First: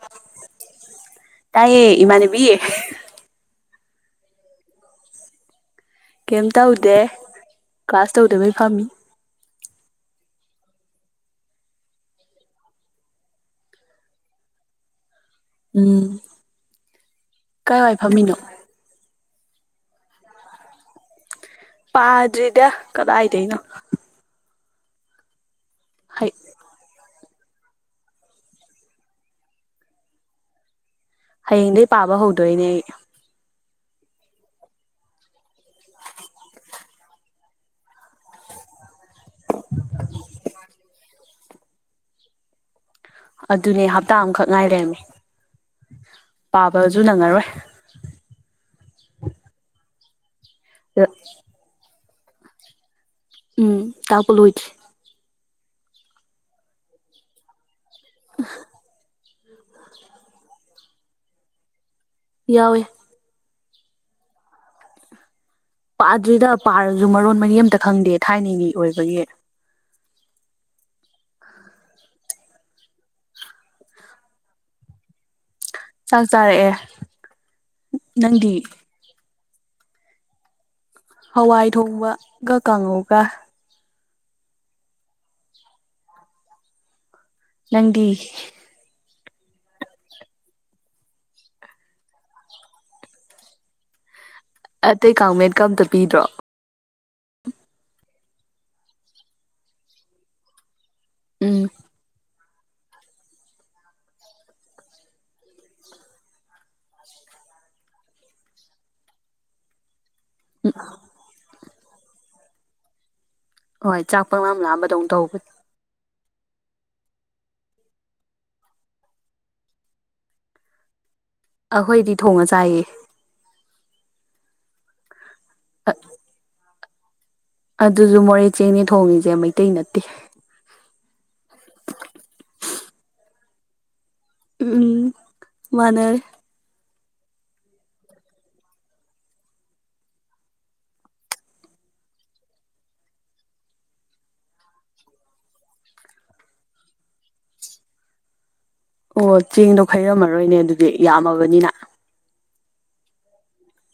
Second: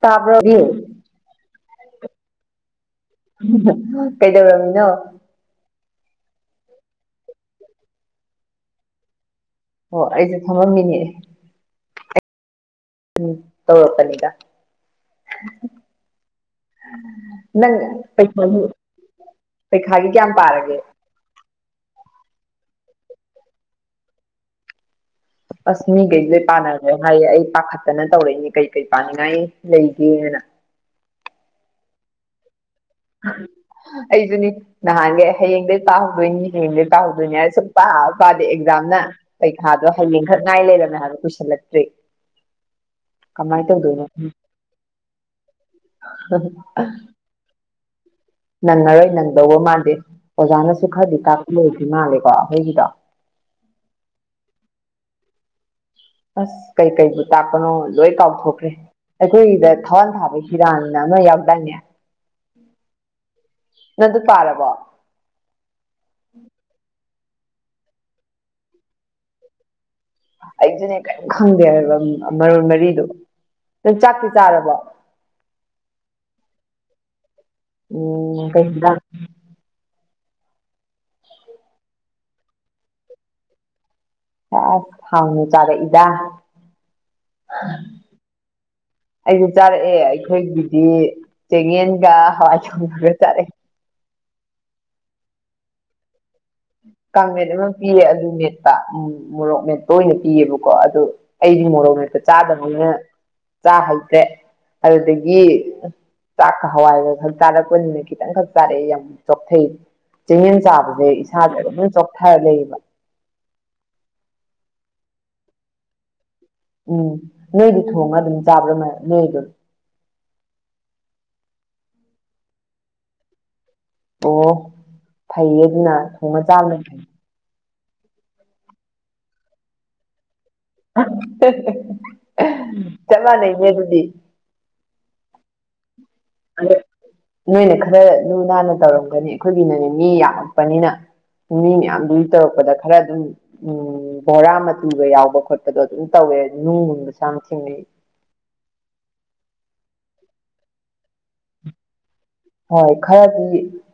ꯇꯕ ꯇꯥꯏꯌꯦ ꯏꯃꯥꯟꯅꯕꯤ ꯀꯩꯗꯧꯝꯅꯣ ꯀꯩꯝ ꯇꯧꯗꯦ ꯀ꯭ꯂꯥꯁ ꯇꯧꯗꯕꯩ ꯐꯝꯃꯤ ꯑꯣ ꯑꯩꯖꯨ ꯐꯃꯝꯃꯤꯅꯦ ꯎꯝ ꯇꯧꯔꯛꯄꯅꯤꯗ ꯎꯝ ꯅꯪ ꯀꯥꯏꯋꯥꯏ ꯐꯝꯃꯤꯅꯣ [unintelligible] ꯄꯩꯈꯥꯒꯤ ꯀꯌꯥꯝ ꯄꯥꯔꯒꯦ ꯄꯥꯗ꯭ꯔꯤꯗꯦ ꯀꯗꯥꯏꯗꯩꯅꯣ ꯑꯁ ꯍꯩ ꯃꯤꯒꯩꯖꯦ ꯄꯅꯒꯔꯦ ꯍꯥꯏꯌꯦ ꯑꯩ ꯄꯥꯈꯠꯇꯅ ꯇꯧꯔꯛꯏꯅꯦ ꯀꯩ ꯀꯩ ꯄꯥꯅꯤꯡꯉꯥꯏ ꯂꯩꯒꯦꯅ ꯍꯌꯦꯡꯗꯩ ꯄꯥꯕ ꯍꯧꯗꯣꯏꯅꯦ ꯑꯩ ꯑꯩꯖꯨꯅꯤ ꯅꯍꯥꯟꯒ ꯍꯌꯦꯡꯗꯒꯤꯩ ꯄꯥꯍꯧꯗꯣꯏꯅꯤ ꯍꯌꯦꯡꯗꯒꯤꯩ ꯇꯥꯍꯧꯗꯣꯏꯅꯤ ꯍꯥꯏ ꯁꯨꯝ ꯄꯥ ꯄꯥꯗꯦ ꯑꯦꯛꯖꯥꯝꯅ ꯄꯩꯈꯥꯗꯣ ꯍꯌꯦꯡ ꯈ ꯉꯥꯏ ꯂꯩꯔꯝꯃꯦ ꯍꯥꯏꯗ ꯀꯨꯁꯜꯂꯛꯇ꯭ꯔꯤ ꯀꯃꯥꯏꯇ ꯑꯗꯨꯅꯦ ꯇꯣꯅ ꯍꯞꯇꯥ ꯑꯃꯈꯛ ꯉꯥꯏ ꯂꯩꯔꯝꯃꯦ ꯨꯡꯔꯅꯦ ꯅꯪꯉꯔꯣꯏ ꯅꯪꯗꯧꯕ ꯃꯥꯜꯗꯦ ꯑꯣꯖꯥꯅꯁꯨ ꯈꯔꯗꯤ ꯀꯥꯛꯞꯂꯣꯏꯗꯦ ꯃꯥꯜꯂꯦꯀꯣ ꯑꯩꯈꯣꯏꯒꯤꯗꯣ ꯎꯝ ꯇꯄꯣ ꯂꯣꯏꯦ ꯑꯁ ꯀꯩ ꯀꯩꯕꯨ ꯇꯄꯅ ꯂꯣꯏ ꯀꯥꯎꯊꯣꯛꯈ꯭ꯔꯦ ꯑꯩꯈꯣꯏꯒꯤꯗ ꯊꯋꯥꯟ ꯊꯥꯕ ꯍꯤꯔꯥꯡ ꯑꯃ ꯌꯥꯎꯗꯥꯪꯅꯦ ꯌꯥꯎꯋꯦ ꯅꯗꯨ ꯄꯥꯂꯕꯣ ꯄꯥꯗ꯭ꯔꯤꯗ ꯄꯥꯔꯁꯨ ꯃꯔꯣꯟ ꯃꯔꯤ ꯑꯃꯇ ꯈꯪꯗꯦ ꯊꯥꯏꯅꯒꯤ ꯑꯣꯏꯕꯒꯤ ꯑꯩꯁꯨꯅꯦ ꯀꯔꯤꯝ ꯈꯪꯗꯦ ꯍꯥꯏꯔꯕ ꯃꯔꯣꯟ ꯃꯔꯤꯗꯣ ꯅꯪꯆꯥꯛꯇꯤ ꯆꯥꯔꯕꯣ ꯆꯥꯛ ꯆꯥꯔꯛꯑꯦ ꯎꯝ ꯅꯪꯗꯤ ꯀꯩ ꯍꯋꯥꯏ ꯊꯣꯡꯕꯒ ꯀꯥꯡꯉꯧꯒ ꯑ ꯍꯥꯎꯅ ꯆꯥꯔꯦ ꯏꯗ ꯅꯪꯒꯤ ꯑꯩꯁꯨ ꯆꯥꯔꯛꯑꯦ ꯑꯩꯈꯣꯏꯒꯤꯗꯤ ꯆꯦꯡꯌꯦꯦꯟꯒ ꯍꯋꯥꯏ ꯊꯣꯡꯒꯒ ꯆꯥꯔꯛꯑꯦ ꯑꯇꯩ ꯀꯥꯡꯃꯠꯀꯝꯇ ꯄꯤꯗ꯭ꯔꯣ ꯀꯥꯡ ꯃꯦꯠ ꯑꯃ ꯄꯤꯌꯦ ꯑꯗꯨ ꯃꯦꯠꯄ ꯃꯣꯔꯣꯛ ꯃꯦꯠꯠꯇ ꯑꯣꯏꯅ ꯄꯤꯌꯦꯕꯀꯣ ꯑꯗꯨꯣ ꯎꯝ ꯑꯩꯗꯤ ꯃꯣꯔꯣꯛ ꯍꯦꯛꯇ ꯆꯥꯗꯕꯅꯤꯅ ꯆꯥ ꯍꯩꯇ꯭ꯔꯦ ꯑꯗꯨꯗꯒꯤ ꯆꯥꯛꯀ ꯍꯋꯥꯏꯒ ꯈꯛ ꯆꯥꯔꯛꯄꯅꯤꯅ ꯈꯤꯇꯪ ꯈꯛ ꯆꯥꯔꯛꯑꯦ ꯌꯥꯝ ꯆꯣꯛꯊꯩ ꯆꯤꯡꯌꯦꯦꯟ ꯆꯥꯕꯁꯦ ꯏꯁꯥꯁꯦ ꯑꯗꯨꯝꯝ ꯆꯣꯛꯊꯔ ꯂꯩꯌꯦꯕ ꯍꯣꯏ ꯆꯥꯛ ꯄ ꯉꯥꯝ ꯂꯥꯝꯕꯗꯧꯅ ꯇꯧꯕꯅꯤ ꯎꯝ ꯅꯣꯏꯗꯤ ꯊꯣꯡꯉ ꯑꯗꯨꯝ ꯆꯥꯕ꯭ꯔꯥ ꯅꯣꯏꯗꯣ ꯑꯩꯈꯣꯏꯗꯤ ꯊꯣꯡꯉ ꯆꯥꯏꯌꯦ ꯑꯣ ꯐꯩꯌꯦ ꯑꯗꯨꯅ ꯊꯣꯡꯉ ꯆꯥꯝꯗ ꯐꯩ ꯑꯗꯨꯁꯨ ꯃꯣꯔꯦ ꯆꯦꯡꯅꯤ ꯊꯣꯡꯉꯁꯦ ꯃꯩꯇꯩ ꯅꯠꯇꯦ ꯆꯞ ꯃꯥꯟꯅꯩꯅꯦ ꯑꯗꯨꯗꯤ ꯎꯝ ꯃꯅꯦꯔ ꯑ ꯅꯣꯏꯅ ꯈꯔ ꯂꯨ ꯅꯥꯟꯅ ꯇꯧꯔꯝꯒꯅꯤ ꯑꯩꯈꯣꯏꯒꯤ ꯅꯅꯦ ꯃꯤ ꯌꯥꯝꯂꯛꯄꯅꯤꯅ ꯃꯤ ꯃꯌꯥꯝꯗꯨꯒꯤ ꯇꯧꯔꯛꯄꯗ ꯈꯔ ꯑꯗꯨꯝ ꯎꯝ ꯕꯣꯔꯥ ꯃꯆꯨꯒ ꯌꯥꯎꯕ ꯈꯣꯠꯄꯗꯣ ꯑꯗꯨꯝ ꯇꯧꯋꯦ ꯅꯨꯡꯒꯨꯝꯕꯁꯨ ꯌꯥꯝ ꯊꯦꯡꯅꯩ ꯑꯣ ꯆꯦꯡꯗꯣ ꯈꯩꯔꯝꯃꯔꯣꯏꯅꯦ ꯑꯗꯨꯗꯤ ꯌꯥꯝꯃꯕꯅꯤꯅ ꯍꯣꯏ ꯈꯔꯗꯤ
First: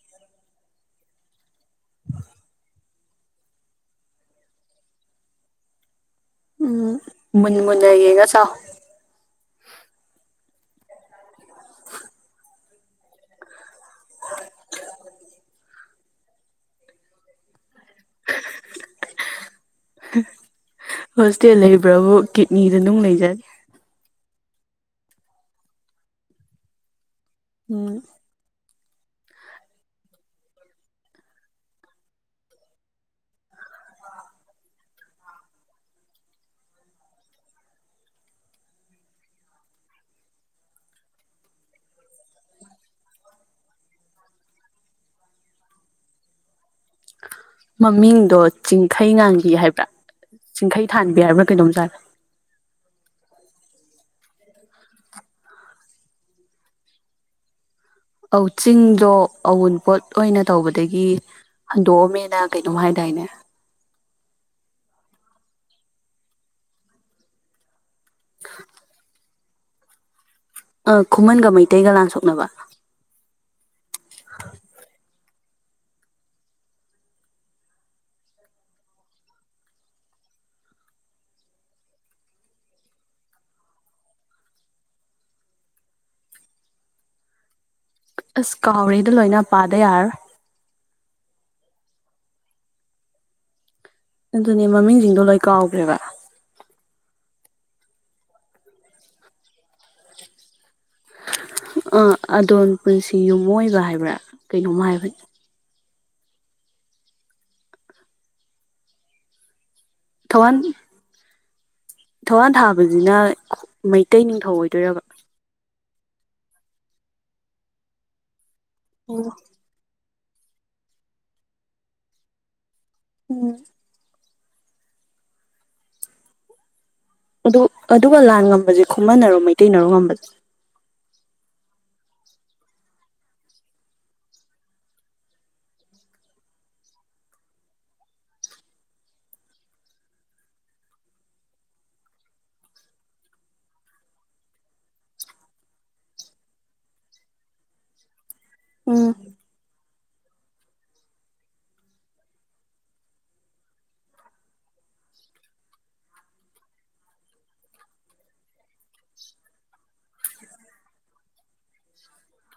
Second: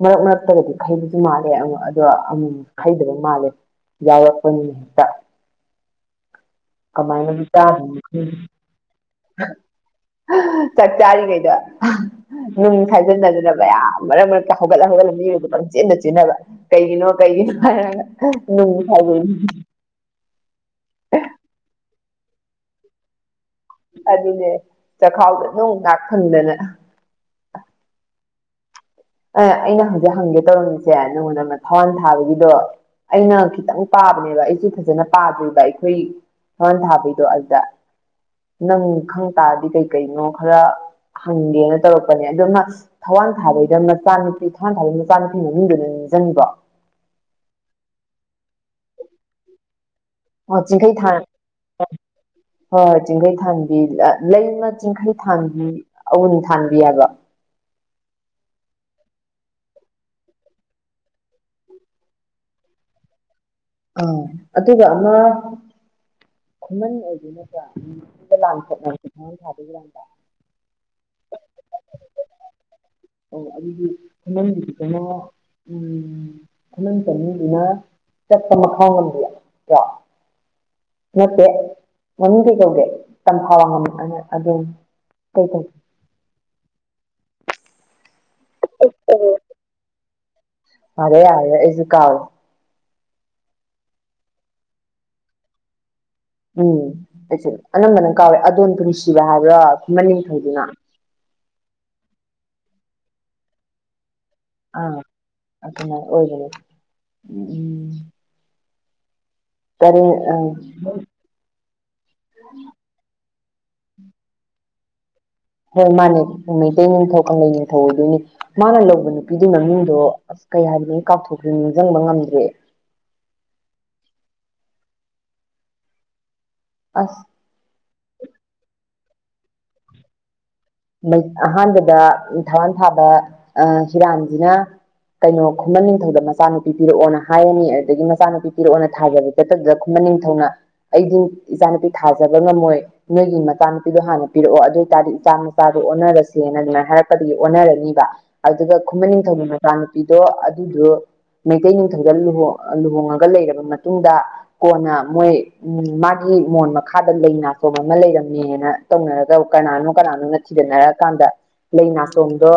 ꯃꯔꯛ ꯃꯔꯛꯇꯒꯗꯤ ꯈꯩꯕꯁꯨ ꯃꯥꯜꯂꯦ ꯑꯗꯣ ꯑꯃꯨꯃ ꯍꯩꯗꯕ ꯃꯥꯜꯂꯦ ꯌꯥꯎꯔꯛꯄꯅꯤꯅ ꯍꯦꯛꯇ ꯎꯝ ꯀꯃꯥꯏꯅꯕꯨ ꯃꯟ ꯃꯨꯟꯅ ꯆꯥꯗꯣꯏꯅꯣ ꯌꯦꯦꯒ ꯈꯪꯗꯦ ꯆ ꯆꯥꯛ ꯆꯥꯔꯤ ꯀꯩꯗ ꯅꯨꯡ ꯈꯥꯏꯖꯤꯟꯅꯗꯅꯕ ꯌꯥꯝ ꯃꯔꯛ ꯃꯔꯛꯇ ꯍꯧꯒꯠꯂ ꯍꯧꯒꯠꯂ ꯃꯤꯔꯣ ꯄꯪꯆꯦꯟꯅ ꯆꯨꯅꯕ ꯀꯩꯒꯤꯅꯣ ꯀꯩꯒꯤꯅꯣ ꯅꯨꯡꯒꯤ ꯈꯕꯤ ꯍꯣꯁꯇꯦꯜ ꯂꯩꯕ꯭ꯔꯕꯨ ꯀꯤꯠꯅꯤꯗ ꯅꯨꯡ ꯂꯩꯖꯔꯦ ꯑꯗꯨꯅꯦ ꯆꯈꯥꯎꯗ ꯅꯨꯡ ꯉꯥꯛ ꯐꯪꯗꯅ ꯎꯝ ꯑ ꯑꯩꯅ ꯍꯪꯖꯤꯛ ꯍꯪꯒꯦ ꯇꯧꯔꯝꯃꯤꯁꯦ ꯅꯪꯉꯣꯟꯗ ꯊꯋꯥꯟ ꯊꯥꯕꯒꯤꯗꯣ ꯑꯩꯅ ꯈꯤꯇꯪ ꯄꯥꯕꯅꯦꯕ ꯑꯩꯁꯨ ꯐꯖꯅ ꯄꯥꯗ꯭ꯔꯤꯕ ꯑꯩꯈꯣꯏ ꯐꯟ ꯊꯥꯕꯩꯗꯣ ꯑꯗꯨꯗ ꯅꯪ ꯈꯪ ꯇꯥꯔꯗꯤ ꯀꯩꯀꯩꯅꯣ ꯈꯔ ꯍꯪꯒꯦꯅ ꯇꯧꯔꯛꯄꯅꯦ ꯑꯗꯨꯅ ꯊꯋꯥꯟ ꯊꯥꯕꯩꯗ ꯃꯆꯥ ꯅꯨꯨꯄꯤ ꯊꯥ ꯊꯥꯒꯤ ꯃꯆꯥꯅꯨꯄꯤ ꯃꯃꯤꯡꯗꯨꯅ ꯅꯤꯖꯅꯤꯕꯣ ꯃꯃꯤꯡꯗꯣ ꯆꯤꯡꯈꯩ ꯉꯥꯡꯒꯤ ꯍꯥꯏꯕ꯭ꯔꯥ ꯑꯣ ꯆꯤꯡꯈꯩ ꯊꯥꯟꯕꯤ ꯊꯥꯟ ꯍꯥꯏꯕ꯭ꯔꯥ ꯀꯩꯗꯧꯝ ꯆꯥꯔꯦ ꯍꯣꯏ ꯍꯣꯏ ꯆꯤꯡꯈꯩ ꯊꯥꯟꯕꯤ ꯂꯩꯃ ꯆꯤꯡꯈꯩ ꯊꯥꯟꯕꯤ ꯑꯍ ꯊꯥꯟꯕꯤ ꯍꯥꯏꯕ ꯆꯤꯡꯗꯣ ꯑꯋꯟꯄꯣꯠ ꯑꯣꯏꯅ ꯇꯧꯕꯗꯒꯤ ꯍꯟꯗꯣꯛꯑꯝꯃꯦꯅ ꯀꯩꯅꯣꯝ ꯍꯥꯏꯗꯥꯏꯅꯦ ꯑꯥ ꯑꯗꯨꯒ ꯑꯃ ꯈꯨꯃꯟ ꯑꯣꯏꯗꯣꯏ ꯅꯠꯇ꯭ꯔꯥ ꯂꯥꯟꯊꯅꯕꯁꯤ ꯊꯥꯗꯣꯏꯒꯤꯔꯥꯟ ꯑ ꯈꯨꯃꯟꯒ ꯃꯩꯇꯩꯒ ꯂꯥꯟ ꯁꯣꯛꯅꯕ ꯑꯣ ꯑꯗꯨꯗꯤ ꯅꯪꯒꯤꯗꯤ ꯀꯩꯅꯣ ꯈꯨꯃꯟ ꯆꯅꯤꯡꯗꯨꯅ ꯆꯠꯄ ꯃꯈꯥ ꯉꯝꯕꯤ ꯅꯠꯇꯦ ꯃꯃꯤꯡ ꯀꯩ ꯀꯧꯗꯦ ꯇꯝꯐꯥ ꯋꯥ ꯉꯝꯃꯅ ꯑꯗꯨꯝ ꯀꯩꯧꯒꯦ ꯑꯁ ꯀꯥꯎꯔꯦꯗ ꯂꯣꯏꯅ ꯄꯥꯗ ꯌꯥꯔꯣ ꯑꯔꯦ ꯌꯥꯔꯦ ꯑꯦꯁꯨ ꯀꯥꯔꯦ ꯑꯗꯨꯅꯦ ꯃꯃꯤꯡꯁꯤꯡꯗꯣ ꯂꯣꯏ ꯀꯥꯎꯈ꯭ꯔꯦꯕ ꯎꯝ ꯀ ꯑꯅꯝꯕꯅ ꯀꯥꯎꯋꯦ ꯑꯗꯣꯟꯝ ꯅꯨꯡꯁꯤꯕ ꯍꯥꯏꯕ꯭ꯔꯥ ꯑꯩꯈꯣꯏ ꯃꯅꯤꯡꯊꯧꯗꯨꯅ ꯑꯥ ꯑꯗꯣꯝ ꯄꯨꯟꯁꯤ ꯌꯨꯝꯣꯏꯕ ꯍꯥꯏꯕ꯭ꯔꯥ ꯀꯩꯅꯣꯝ ꯍꯥꯏꯕꯅꯤ ꯑꯥ ꯑꯣꯏ ꯎꯝ ꯇꯔꯦ ꯑ ꯊꯋꯥꯥꯟ ꯊꯥꯕꯁꯤꯅ ꯃꯩꯇꯩ ꯅꯤꯡꯊꯧ ꯑꯣꯏꯗꯣꯏꯔꯕ ꯍꯣꯏ ꯃꯥꯅꯦ ꯃꯩꯇꯩ ꯅꯤꯡꯊꯧ ꯀꯪꯂꯩ ꯅꯤꯡꯊꯧ ꯑꯣꯏꯗꯣꯏꯅꯤ ꯃꯥꯅ ꯂꯧꯕ ꯑꯣ ꯅꯨꯄꯤꯗꯨ ꯃꯃꯤꯡꯗꯣ ꯑ ꯀꯩ ꯍꯥꯏꯕꯅꯤꯅ ꯀꯥꯎꯊꯣꯛꯈꯦ ꯅꯤꯡꯁꯤꯡꯕ ꯉꯝꯗ꯭ꯔꯦ ꯎꯝ ꯑꯁ ꯑꯗꯨ ꯑꯗꯨꯒ ꯂꯥꯟ ꯉꯝꯕꯁꯦ ꯈꯨꯃꯟꯅꯔꯣ ꯃꯩꯇꯩꯅꯔꯣ ꯉꯝꯕꯁꯦ ꯑꯍꯥꯟꯕꯗ ꯊꯋꯥꯟ ꯊꯥꯕ ꯑ ꯍꯤꯔꯥꯟꯁꯤꯅ ꯀꯩꯅꯣ ꯈꯨꯃꯟ ꯅꯤꯡꯊꯧꯗ ꯃꯆꯥꯅꯨꯄꯤ ꯄꯤꯔꯛꯑꯣꯅ ꯍꯥꯏꯔꯅꯤ ꯑꯗꯨꯗꯒꯤ ꯃꯆꯥꯅꯨꯄꯤ ꯄꯤꯔꯛꯑꯣꯅ ꯊꯥꯖꯕꯅꯤ ꯈꯨꯃꯟ ꯅꯤꯡꯊꯧꯅ ꯑꯩꯗꯤ ꯏꯆꯥ ꯅꯨꯨꯄꯤ ꯊꯥꯖꯕ ꯉꯝꯃꯣꯏ ꯅꯣꯏꯒꯤ ꯃꯆꯥꯅꯨꯄꯤꯗꯣ ꯍꯥꯟꯅ ꯄꯤꯔꯛꯑꯣ ꯑꯗꯨ ꯑꯣꯏ ꯇꯔꯗꯤ ꯏꯆꯥ ꯃꯆꯥꯗꯨ ꯑꯣꯟꯅꯔꯁꯦꯅ ꯑꯗꯨꯃꯥꯏꯅ ꯍꯥꯏꯔꯛꯄꯗꯒꯤ ꯑꯣꯟꯅꯔꯅꯤꯕ ꯑꯗꯨꯒ ꯈꯨꯃꯟ ꯎꯝ ꯅꯤꯡꯊꯧꯒꯤ ꯃꯆꯥꯅ ꯄꯤꯗꯣ ꯑꯗꯨꯗꯨ ꯃꯩꯇꯩ ꯅꯤꯡꯅꯨꯡꯊꯧꯗ ꯂꯨꯍ ꯂꯨꯍꯣꯡꯉꯒ ꯂꯩꯔꯕ ꯃꯇꯨꯡꯗ ꯀꯣꯅꯥ ꯃꯣꯏ ꯎꯝ ꯃꯥꯒꯤ ꯃꯣꯟ ꯃꯈꯥꯗ ꯂꯩ ꯅꯥꯆꯣꯝ ꯑꯃ ꯂꯩꯔꯝꯃꯦꯅ ꯇꯧꯅꯔꯒ ꯀꯅꯥꯅꯣ ꯀꯅꯥꯅꯣꯅ ꯊꯤꯖꯟꯅꯔꯛꯀꯥꯟꯗ ꯂꯩ ꯅꯥꯆꯣꯝꯗꯣ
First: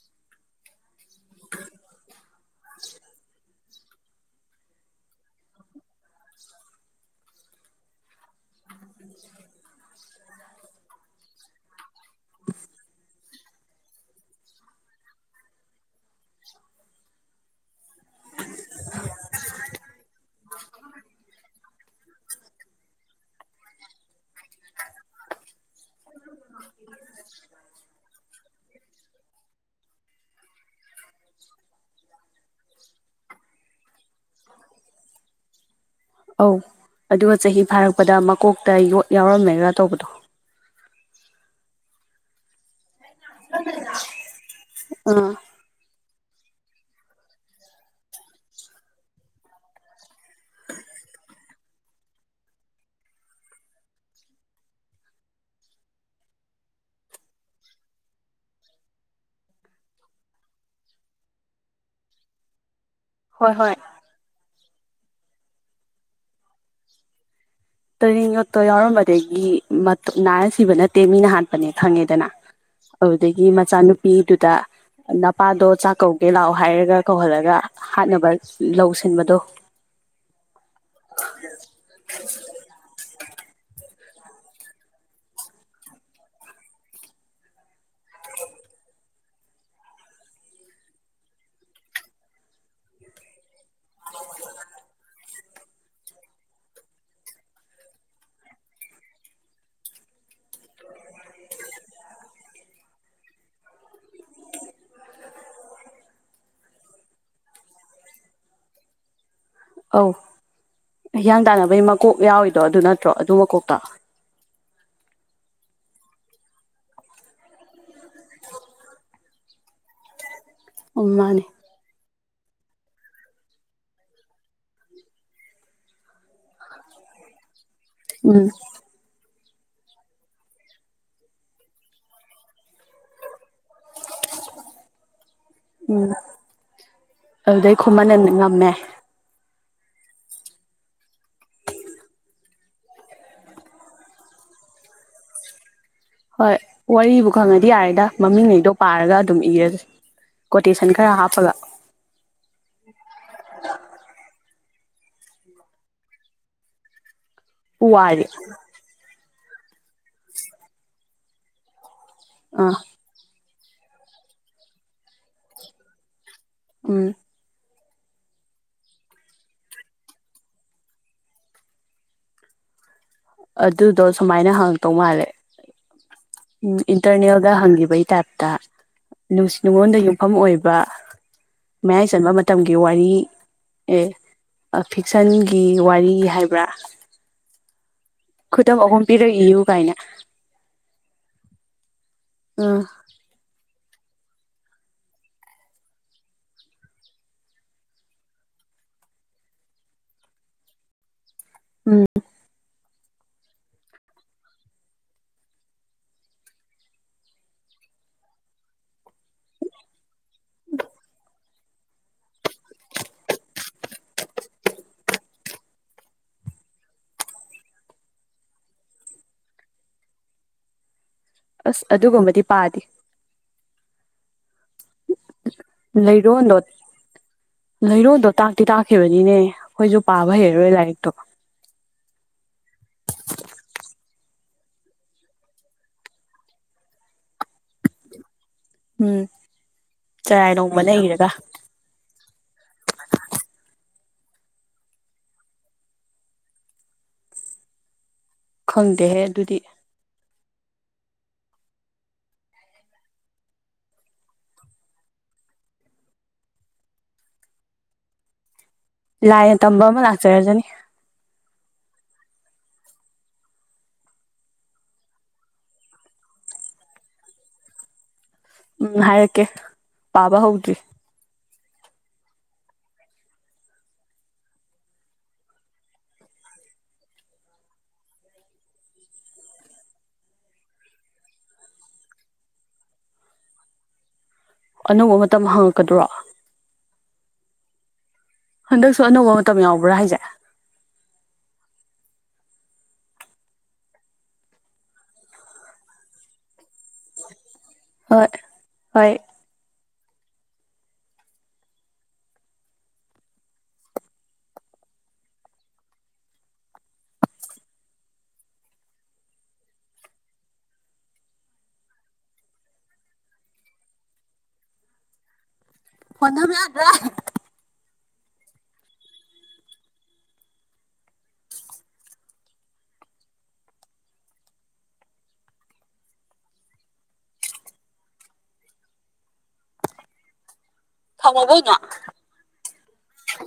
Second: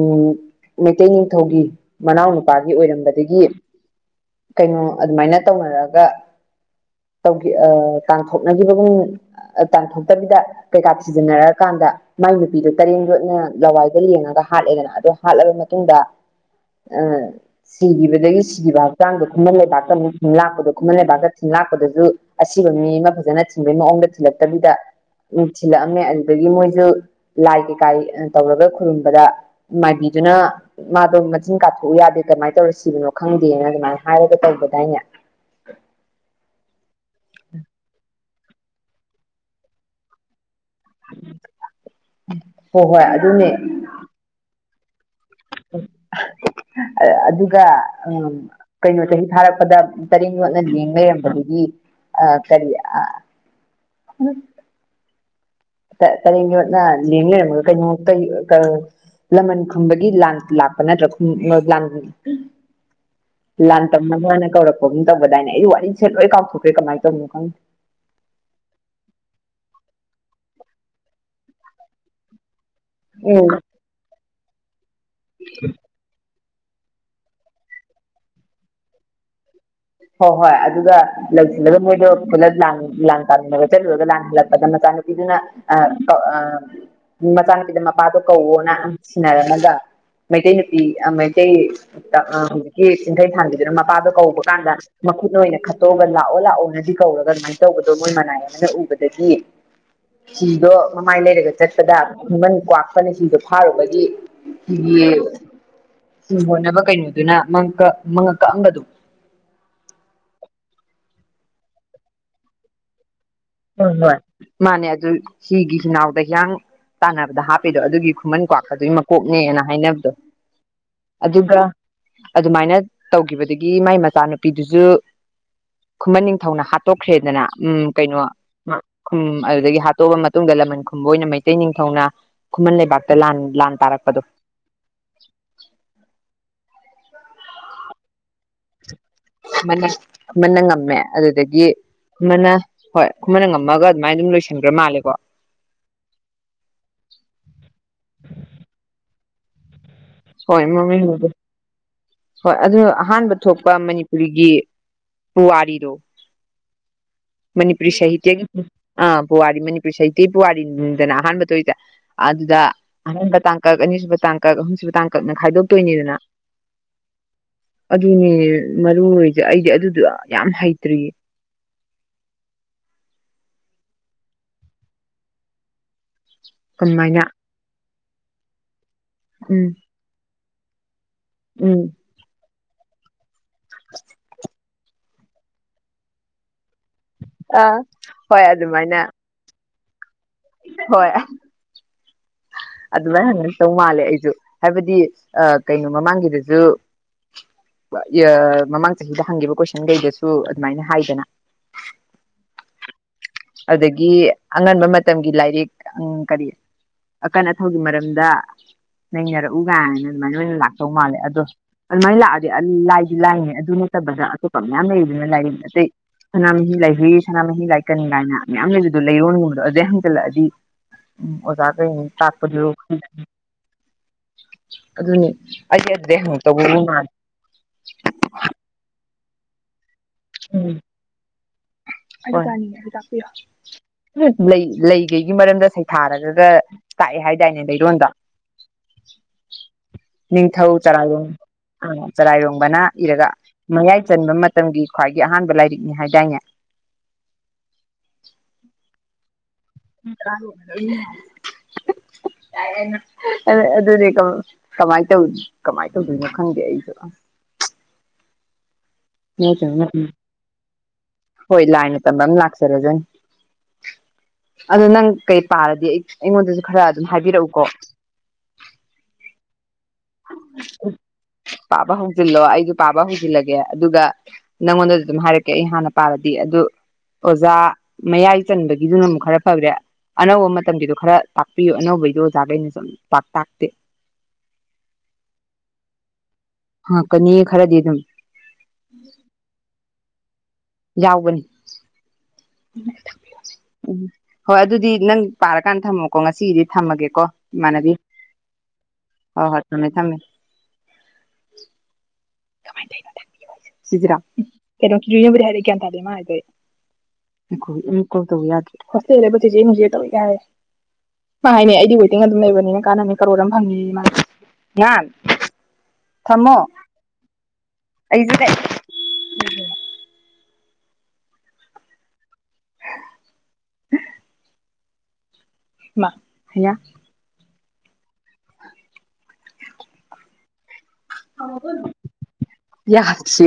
ꯎꯝ ꯃꯩꯇꯩ ꯅꯤꯡꯊꯧꯒꯤ ꯃꯅꯥꯎ ꯅꯨꯨꯄꯥꯒꯤ ꯑꯣꯏꯔꯝꯕꯗꯒꯤ ꯀꯩꯅꯣ ꯑꯗꯨꯃꯥꯏꯅ ꯇꯧꯅꯔꯒ ꯇꯧꯒꯤ ꯑ ꯇꯥꯟꯊꯣꯛꯅꯒꯤꯕꯒꯨꯝ ꯑ ꯇꯥꯟꯊꯣꯛꯇꯕꯤꯗ ꯀꯩꯀꯥ ꯊꯤꯖꯤꯟꯅꯔꯀꯥꯟꯗ ꯃꯥꯏ ꯅꯨꯄꯤꯗꯣ ꯇꯔꯦꯡ ꯌꯣꯠꯅ ꯂꯋꯥꯏꯗ ꯂꯦꯡꯉꯒ ꯍꯥꯠꯂꯦꯗꯅ ꯑꯗꯣ ꯍꯥꯠꯂꯕ ꯃꯇꯨꯡꯗ ꯑ ꯁꯤꯒꯤꯕꯗꯒꯤ ꯁꯤꯒꯤꯕ ꯍꯛꯆꯥꯡꯗꯣ ꯈꯨꯃꯟ ꯂꯩꯕꯥꯛꯇ ꯑꯃꯨꯛ ꯊꯤꯟ ꯂꯥꯛꯄꯗꯣ ꯈꯨꯃꯟ ꯂꯩꯕꯥꯛꯇ ꯊꯤꯟ ꯂꯥꯛꯄꯗꯁꯨ ꯑꯁꯤꯕ ꯃꯤ ꯑꯃ ꯐꯖꯅ ꯊꯤꯟꯕꯩ ꯃꯑꯣꯡꯗ ꯊꯤꯜꯂꯛꯇꯕꯤꯗ ꯎꯝ ꯊꯤꯜꯂꯛꯑꯝꯃꯦ ꯑꯗꯨꯗꯒꯤ ꯃꯣꯏꯖꯨ ꯂꯥꯏ ꯀꯩꯀꯥꯏ ꯇꯧꯔꯒ ꯈꯨꯔꯨꯝꯕꯗ ꯃꯥꯏꯕꯤꯗꯨꯅ ꯃꯥꯗꯣ ꯃꯆꯤꯟ ꯀꯥꯊꯣꯛꯎ ꯌꯥꯗꯦ ꯀꯃꯥꯏꯅ ꯇꯧꯔ ꯁꯤꯕꯅꯣ ꯈꯪꯗꯦꯅ ꯑꯗꯨꯃꯥꯏꯅ ꯍꯥꯏꯔꯒ ꯇꯧꯕꯗꯥꯏꯅꯦ ꯑꯧ ꯑꯗꯨꯒ ꯆꯍꯤ ꯐꯥꯔꯛꯄꯗ ꯃꯀꯣꯛꯇ ꯌꯣꯠ ꯌꯥꯎꯔꯝꯃꯦꯔ꯭ꯔꯥ ꯇꯧꯕꯗꯣ ꯍꯣꯏ ꯍꯣꯏ ꯑꯗꯨꯅꯦ ꯑ ꯑꯗꯨꯒ ꯎꯝ ꯀꯩꯅꯣ ꯆꯍꯤ ꯊꯥꯔꯛꯄꯗ ꯇꯔꯦꯡꯠ ꯌꯣꯠꯅ ꯂꯦꯡ ꯂꯩꯔꯝꯕꯗꯒꯤ ꯑ ꯀꯔꯤ ꯎꯝ [unintelligible] ꯂꯃꯟ ꯈꯨꯝꯕꯒꯤ ꯂꯥꯟ ꯂꯥꯛꯄ ꯅꯠꯇ꯭ꯔꯥ ꯂꯥꯟ ꯍꯣꯏ ꯍꯣꯏ ꯂꯥꯟꯇꯝꯅꯕ ꯀꯧꯔꯛꯄꯒꯨꯝ ꯇꯧꯕꯗꯥꯏꯅꯦ ꯑꯩ ꯋꯥꯔꯤꯁꯦ ꯂꯣꯏ ꯀꯥꯎꯊꯣꯛꯈ꯭ꯔꯦ ꯀꯃꯥꯏꯅ ꯇꯧꯕꯅꯣ ꯈꯪꯗꯦ ꯇꯔꯦꯡ ꯌꯣꯠꯇꯣ ꯌꯥꯎꯔꯝꯕꯗꯒꯤ ꯃꯠ ꯅꯥꯔ ꯁꯤꯕ ꯅꯠꯇꯦ ꯃꯤꯅ ꯍꯥꯠꯄꯅꯦ ꯈꯪꯉꯦꯗꯅ [unintelligible] ꯑꯗꯨꯗꯒꯤ ꯃꯆꯥꯅꯨꯄꯤꯗꯨꯗꯥ ꯅꯄꯥꯗꯣ ꯆꯥꯛꯀꯧ ꯒꯦ ꯂꯥꯛꯑꯣ ꯍꯥꯏꯔꯒ ꯀꯧꯍꯜꯂꯒ ꯍꯥꯠꯅꯕ ꯂꯧ ꯁꯤꯟꯕꯗꯣ ꯍꯣꯏ ꯍꯣꯏ ꯑꯗꯨꯒ ꯂꯧꯁꯤꯜꯂꯒ ꯃꯣꯏꯗꯣ ꯄꯨꯂꯞ ꯂꯥꯡ ꯂꯥꯡ ꯂꯥꯟꯗꯦꯡꯅꯕ ꯆꯠꯂꯨꯔꯒ ꯂꯥꯟ ꯍꯜꯂꯛꯄꯗ ꯃꯆꯥꯅꯨꯄꯤꯗꯨꯅ ꯃꯆꯥꯅꯨꯄꯤꯗ ꯃꯄꯥꯗꯣ ꯀꯧꯑꯣꯅ ꯁꯤꯟꯅꯔꯝꯃꯒ ꯃꯩꯇꯩ ꯅꯨꯄꯤ ꯑ ꯃꯩꯇꯩ ꯍꯧꯖꯤꯛꯀꯤ ꯆꯤꯡꯈꯩꯊꯥꯟꯕꯤꯗꯨꯅ ꯃꯄꯥꯗꯣ ꯀꯧꯕꯀꯥꯟꯗ ꯃꯈꯨꯠꯅ ꯑꯣꯏꯅ ꯈꯠꯇꯣꯛꯑꯒ ꯂꯥꯛꯑꯣ ꯂꯥꯛꯑꯣꯅꯗꯤ ꯀꯧꯔꯒ ꯑꯗꯨꯃꯥꯏ ꯇꯧꯕꯗꯣ ꯃꯣꯏ ꯃꯅꯥꯏ ꯑꯃꯅ ꯎꯕꯗꯒꯤ ꯍꯤꯗꯣ ꯃꯃꯥꯏ ꯂꯩꯔꯒ ꯆꯠꯄꯗ ꯈꯨꯃꯟ ꯀ꯭ꯋꯥꯛꯄꯅ ꯍꯤꯗꯣ ꯐꯥꯔꯨꯕꯒꯤ ꯍꯤꯒꯤ ꯍꯤ ꯍꯣꯟꯅꯕ ꯀꯩꯅꯣꯗꯨꯅ ꯃꯉꯛ ꯀ ꯃꯉꯛ ꯀꯛꯑꯝꯕꯗꯣ ꯑꯧ ꯍꯤꯌꯥꯡ ꯇꯥꯟꯅꯕꯩ ꯃꯀꯣꯛ ꯌꯥꯎꯋꯤꯗꯣ ꯑꯗꯨ ꯅꯠꯇ꯭ꯔꯣ ꯑꯗꯨ ꯃꯀꯣꯛ ꯍꯣꯏ ꯍꯣꯏ ꯃꯥꯅꯦ ꯑꯗꯨ ꯁꯤꯒꯤ ꯍꯤꯅꯥꯎꯗ ꯍꯤꯌꯥꯡ ꯇꯥꯟꯅꯕꯗ ꯍꯥꯞꯄꯤꯗꯣ ꯑꯗꯨꯒꯤ ꯈꯨꯃꯟ ꯀ꯭ꯋꯥꯛꯀꯗꯨꯒꯤ ꯃꯀꯣꯛꯅꯦꯅ ꯍꯥꯏꯅꯕꯗꯣ ꯑꯣ ꯃꯥꯅꯦ ꯑꯗꯨꯒ ꯑꯗꯨꯃꯥꯏꯅ ꯇꯧꯒꯤꯕꯗꯒꯤ ꯃꯥꯏ ꯃꯆꯥꯅꯨꯄꯤꯗꯨꯁꯨ ꯈꯨꯃꯟ ꯅꯤꯡꯊꯧꯅ ꯍꯥꯠꯇꯣꯛꯈ꯭ꯔꯦꯗꯅ ꯎꯝ ꯀꯩꯅꯣ ꯎꯝ ꯈꯨꯝ ꯑꯗꯨꯗꯒꯤ ꯍꯥꯠꯇꯣꯛꯑ ꯃꯇꯨꯡꯗ ꯂꯃꯟ ꯈꯨꯝꯕ ꯑꯣꯏꯅ ꯃꯩꯇꯩ ꯅꯤꯡꯊꯧꯅ ꯈꯨꯃꯟ ꯂꯩꯕꯥꯛꯇ ꯂꯥꯟ ꯂꯥꯟ ꯇꯥꯔꯛꯄꯗꯣ ꯎꯝ ꯑꯗꯨꯗꯩ ꯈꯨꯃꯟꯅ ꯉꯝꯃꯦ ꯃꯟꯅ ꯑꯃꯅ ꯉꯝꯃꯦ ꯑꯗꯨꯗꯒꯤ ꯈꯨꯃꯟꯅ ꯍꯣꯏ ꯈꯨꯃꯟꯅ ꯉꯝꯃꯒ ꯑꯗꯨꯃꯥꯏ ꯑꯗꯨꯝ ꯂꯣꯏꯁꯤꯟꯒ꯭ꯔ ꯃꯥꯜꯂꯦꯀꯣ ꯍꯣꯏ ꯋꯥꯔꯤꯕꯨ ꯈꯪꯉꯗꯤ ꯌꯥꯔꯦꯗ ꯃꯃꯤꯡꯉꯩꯗꯣ ꯄꯥꯔꯒ ꯑꯗꯨꯝ ꯏꯔꯖꯤ ꯍꯣꯏ ꯃꯃꯤꯡꯒꯗꯣ ꯍꯣꯏ ꯑꯗꯨ ꯑꯍꯥꯟꯕ ꯊꯣꯛꯄ ꯃꯅꯤꯄꯨꯔꯤꯒꯤ ꯄꯨꯋꯥꯔꯤꯗꯣ [unintelligible] [inaudible] ꯃꯅꯤꯄꯨꯔꯤ ꯎ ꯋꯥꯗꯤ ꯁꯥꯍꯤꯇ꯭ꯌꯒꯤ ꯑ ꯄꯨꯋꯥꯔꯤ ꯃꯅꯤꯄꯨꯔꯤ ꯁꯥꯍꯤꯇ꯭ꯌꯒꯤ ꯄꯨꯋꯥꯔꯤꯅꯤꯗꯅ ꯑꯍꯥꯟꯕ ꯇꯧꯏꯖꯦ ꯑꯗꯨꯗ ꯑꯥ ꯑꯍꯥꯟꯕ ꯇꯥꯡꯀꯛ ꯑꯅꯤꯁꯨꯕ ꯇꯥꯡꯀꯛ ꯑꯍꯨꯝꯁꯨꯕ ꯇꯥꯡꯀꯛꯅ ꯈꯥꯏꯗꯣꯛꯇꯣꯏꯅꯤꯗꯅ ꯎꯝ ꯑꯗꯨꯅꯦ ꯃꯔꯨ ꯑꯣꯏꯁꯦ ꯑꯩꯁꯦ ꯑꯗꯨꯗ ꯌꯥꯝ ꯍꯩꯇ꯭ꯔꯤꯌꯦ ꯑꯗꯨꯗꯣ ꯁꯨꯃꯥꯏꯅ ꯍꯪꯉꯛꯇꯧ ꯃꯥꯜꯂꯦ ꯀꯃꯥꯏꯅ ꯏꯟꯇꯔꯅꯦꯜ ꯗ ꯍꯪꯈꯤꯕꯒꯤ ꯇꯥꯏꯞꯇ ꯅꯨꯡꯁꯤ ꯎꯝ ꯅꯨꯉꯣꯜꯗ ꯌꯨꯝꯐꯝ ꯑꯣꯏꯕ ꯎꯝ ꯃꯌꯥꯏ ꯆꯟꯕ ꯃꯇꯝꯒꯤ ꯋꯥꯔꯤ ꯑꯦ ꯐꯤꯛꯁꯟꯒꯤ ꯋꯥꯔꯤ ꯍꯥꯏꯕ꯭ꯔꯥ ꯑꯥ ꯍꯣꯏ ꯈꯨꯗꯝ ꯑꯗꯨꯃꯥꯏꯅ ꯑꯍꯨꯝ ꯄꯤꯔ ꯏꯌꯨ ꯀꯥꯏꯅ ꯍꯣꯏ [unintelligible] ꯎꯝ ꯑꯗꯨꯃꯥꯏꯅ ꯍꯪꯉꯛꯇꯧ ꯃꯥꯜꯂꯦ ꯑꯩꯁꯨ ꯍꯥꯏꯕꯗꯤ ꯀꯩꯅꯣ ꯃꯃꯥꯡꯒꯤꯗꯁꯨ ꯌꯥ ꯃꯃꯥꯡ ꯆꯍꯤꯗ ꯍꯪꯈꯤꯕ ꯀꯣꯏꯁꯟꯈꯩꯗꯁꯨ ꯑꯗꯨꯃꯥꯏꯅ ꯍꯥꯏꯗꯅ ꯎꯝ ꯑꯗꯒꯤ ꯑꯉꯟꯕ ꯃꯇꯝꯒꯤ ꯂꯥꯏꯔꯤꯛ ꯑꯪ ꯀꯔꯤ ꯑꯀꯟ ꯑꯊꯧꯒꯤ ꯃꯔꯝꯗ ꯅꯪ ꯌꯥꯔꯛꯎ ꯀꯥꯏꯅ ꯑꯗꯨꯃꯥꯏꯅ ꯑꯣꯏꯅ ꯂꯥꯛꯇꯧ ꯃꯥꯜꯂꯦ ꯑꯗꯣ ꯑꯗꯨꯃꯥꯏꯅ ꯂꯥꯛꯑꯗꯤ ꯑꯟ ꯂꯥꯏꯗꯤ ꯂꯥꯏꯅꯤ ꯑꯗꯨ ꯅꯠꯇꯕꯗ ꯑꯇꯣꯞꯄ ꯃꯌꯥꯝ ꯂꯩꯔꯤꯗꯅ ꯂꯥꯏꯔꯤꯛ ꯑꯇꯩ ꯁꯅꯥꯃꯍꯤ ꯂꯥꯏꯍꯣꯔꯤ ꯁꯅꯥꯃꯍꯤ ꯂꯥꯏꯀꯟ ꯀꯥꯏꯅ ꯃꯌꯥꯝ ꯂꯩꯕꯗꯣ ꯂꯩꯔꯣꯟꯒꯨꯝꯕꯗꯣ ꯑꯗꯨꯗꯩ ꯍꯡꯖꯜꯂꯛꯑꯗꯤ ꯎꯝ ꯑꯁ ꯑꯣꯖꯒꯩꯅ ꯑꯗꯨꯒꯨꯝꯕꯗꯤ ꯇꯥꯛꯄꯖꯨ ꯄꯥꯗꯦ ꯑꯗꯨꯅꯤ ꯑꯩꯁꯦ ꯑꯗꯨꯗꯩ ꯍꯪꯉꯛꯇꯧꯕꯕꯨ ꯃꯥꯜꯂꯤ ꯂꯩꯔꯣꯟꯗꯣ ꯇꯥꯛꯇꯤ ꯇꯥꯛꯈꯤꯕꯅꯤꯅꯦ ꯑꯩꯈꯣꯏꯁꯨ ꯄꯥꯕ ꯍꯩꯔꯔꯣꯏ ꯂꯥꯏꯔꯤꯛꯇꯣ ꯍꯣꯏ ꯑꯩꯖꯨ ꯄꯥꯅꯤꯡꯉꯦ ꯑꯩꯖꯨ ꯇꯥꯛꯄꯤꯌꯣ ꯂꯩ ꯂꯩꯒꯩꯒꯤ ꯃꯔꯝꯗ ꯁꯩꯊꯥꯔꯒꯒ ꯇꯥꯛꯑꯦ ꯍꯥꯏꯗꯥꯏꯅꯦ ꯂꯩꯔꯣꯟꯗ ꯎꯝ ꯆꯔꯥꯏ ꯅꯤꯡꯊꯧ ꯅꯣꯡꯃꯅ ꯆꯔꯥꯌꯣꯟ ꯏꯔꯒ ꯑ ꯆꯔꯥꯏꯔꯣꯡꯕꯅ ꯏꯔꯒ ꯃꯌꯥꯏ ꯆꯟꯕ ꯃꯇꯝꯒꯤ ꯈ꯭ꯋꯥꯏꯒꯤ ꯑꯍꯥꯟꯕ ꯂꯥꯏꯔꯤꯛꯅꯤ ꯍꯥꯏꯗꯥꯏꯅꯦ ꯈꯪꯗꯦꯍꯦ ꯑꯗꯨꯗꯤ [unintelligible] ꯑꯗꯨꯅꯦ ꯀ ꯀꯃꯥꯏ ꯇꯧ ꯀꯃꯥꯏꯅ ꯇꯧꯗꯣꯏꯅꯣ ꯈꯪꯗꯦ ꯑꯩꯁꯨ ꯂꯥꯏꯅ ꯅꯠꯇ꯭ꯔꯒꯅ ꯇꯝꯕ ꯑꯃ ꯎꯝ ꯂꯥꯛꯆꯔꯖꯅꯤ ꯍꯣꯏ ꯂꯥꯏꯅ ꯇꯝꯕ ꯃ ꯂꯥꯛꯆꯔꯁꯅꯤ ꯑꯗꯨꯣ ꯅꯪ ꯀꯩ ꯄꯥꯔꯗꯤ ꯑꯩ ꯑꯩꯉꯣꯟꯗꯁꯨ ꯈꯔ ꯑꯗꯨꯝ ꯍꯥꯏꯕꯤꯔꯛꯎꯀꯣ ꯎꯝ ꯍꯥꯏꯔꯛꯀꯦ ꯄꯥꯕ ꯍꯧꯗ꯭ꯔꯤ ꯄꯥꯕ ꯍꯧꯖꯤꯜꯂꯣ ꯑꯩꯖꯨ ꯄꯥꯕ ꯍꯧꯖꯤꯜꯂꯒꯦ ꯑꯗꯨꯒ ꯅꯪꯉꯣꯟꯗꯁꯨ ꯑꯗꯨꯝ ꯍꯥꯏꯔꯛꯀꯦ ꯑꯩ ꯍꯥꯟꯅ ꯄꯥꯔꯗꯤ ꯑꯗꯨ ꯑꯣꯖꯥ ꯃꯌꯥꯏ ꯆꯟꯕꯒꯤꯗꯨꯅ ꯑꯃꯨꯛ ꯈꯔ ꯐꯒꯔꯦ ꯑꯅꯧꯕ ꯃꯇꯝꯒꯤꯗꯣ ꯈꯔ ꯇꯥꯛꯄꯤꯌꯨ ꯑꯅꯧꯕꯒꯤꯗꯣ ꯑꯣꯖꯥꯒꯩꯅꯁꯨꯝ ꯄꯥꯛ ꯇꯥꯛꯇꯦ ꯑꯅꯧꯕ ꯃꯇꯝ ꯍꯪꯉꯛꯀꯗ꯭ꯔꯣ ꯍꯪꯉꯛꯀꯅꯤꯌꯦ ꯈꯔꯗꯤ ꯑꯗꯨꯝ ꯍꯟꯗꯛꯁꯨ ꯑꯅꯧꯕ ꯃꯇꯝ ꯌꯥꯎꯕ꯭ꯔꯥ ꯍꯥꯏꯁꯦ ꯌꯥꯎꯕꯅꯤ ꯎꯝ ꯍꯣꯏ ꯑꯗꯨꯗꯤ ꯅꯪ ꯄꯥꯔꯀꯥꯟꯗ ꯊꯝꯃꯣꯀꯣ ꯉꯁꯤꯒꯤꯗꯤ ꯊꯝꯃꯒꯦ ꯀꯣ ꯏꯃꯥꯅꯕꯤ ꯍꯣꯏ ꯍꯣꯏ ꯍꯣ ꯍꯣꯏ ꯊꯝꯃꯦ ꯊꯝꯃꯦ [unintelligible] ꯁꯤꯖꯤꯔꯥꫭ ꯀꯩꯅꯣ [unintelligible] ꯍꯥꯏꯔꯛꯏ ꯒ꯭ꯌꯥꯟ ꯇꯥꯗꯦ ꯃꯥ ꯍꯥꯏꯗꫭ ꯑꯩ [unintelligible] ꯍꫭꯁꯇꯦꯜꯗꯕꯨ ꯆꯦꯆꯦ ꯅꯨꯡꯆꯦ ꯇꯧꯋꯦꯒ ꯍꯥꯏ ꯃꯥ ꯍꯥꯏꯅꯦ ꯑꯩꯗꯤ ꯋꯦꯇꯤꯡ ꯑꯗꯨꯝ ꯂꯩꯕꯅꯤꯅ ꯀꯥꯟꯅꯅꯤ ꯀꯔꯣꯔ ꯑꯃ ꯐꯪꯅꯦꯌꯦ ꯃꯥꯍꯥꯏꯔꯤꯕ [unintelligible] ꯐꯣꯟꯅꯝ ꯌꯥꯗ꯭ꯔꯦ [unintelligible] ꯑꯩꯖꯨꯅꯦ ꯃꯥ ꯑꯌꯥ [unintelligible] ꯌꯥꯁꯦ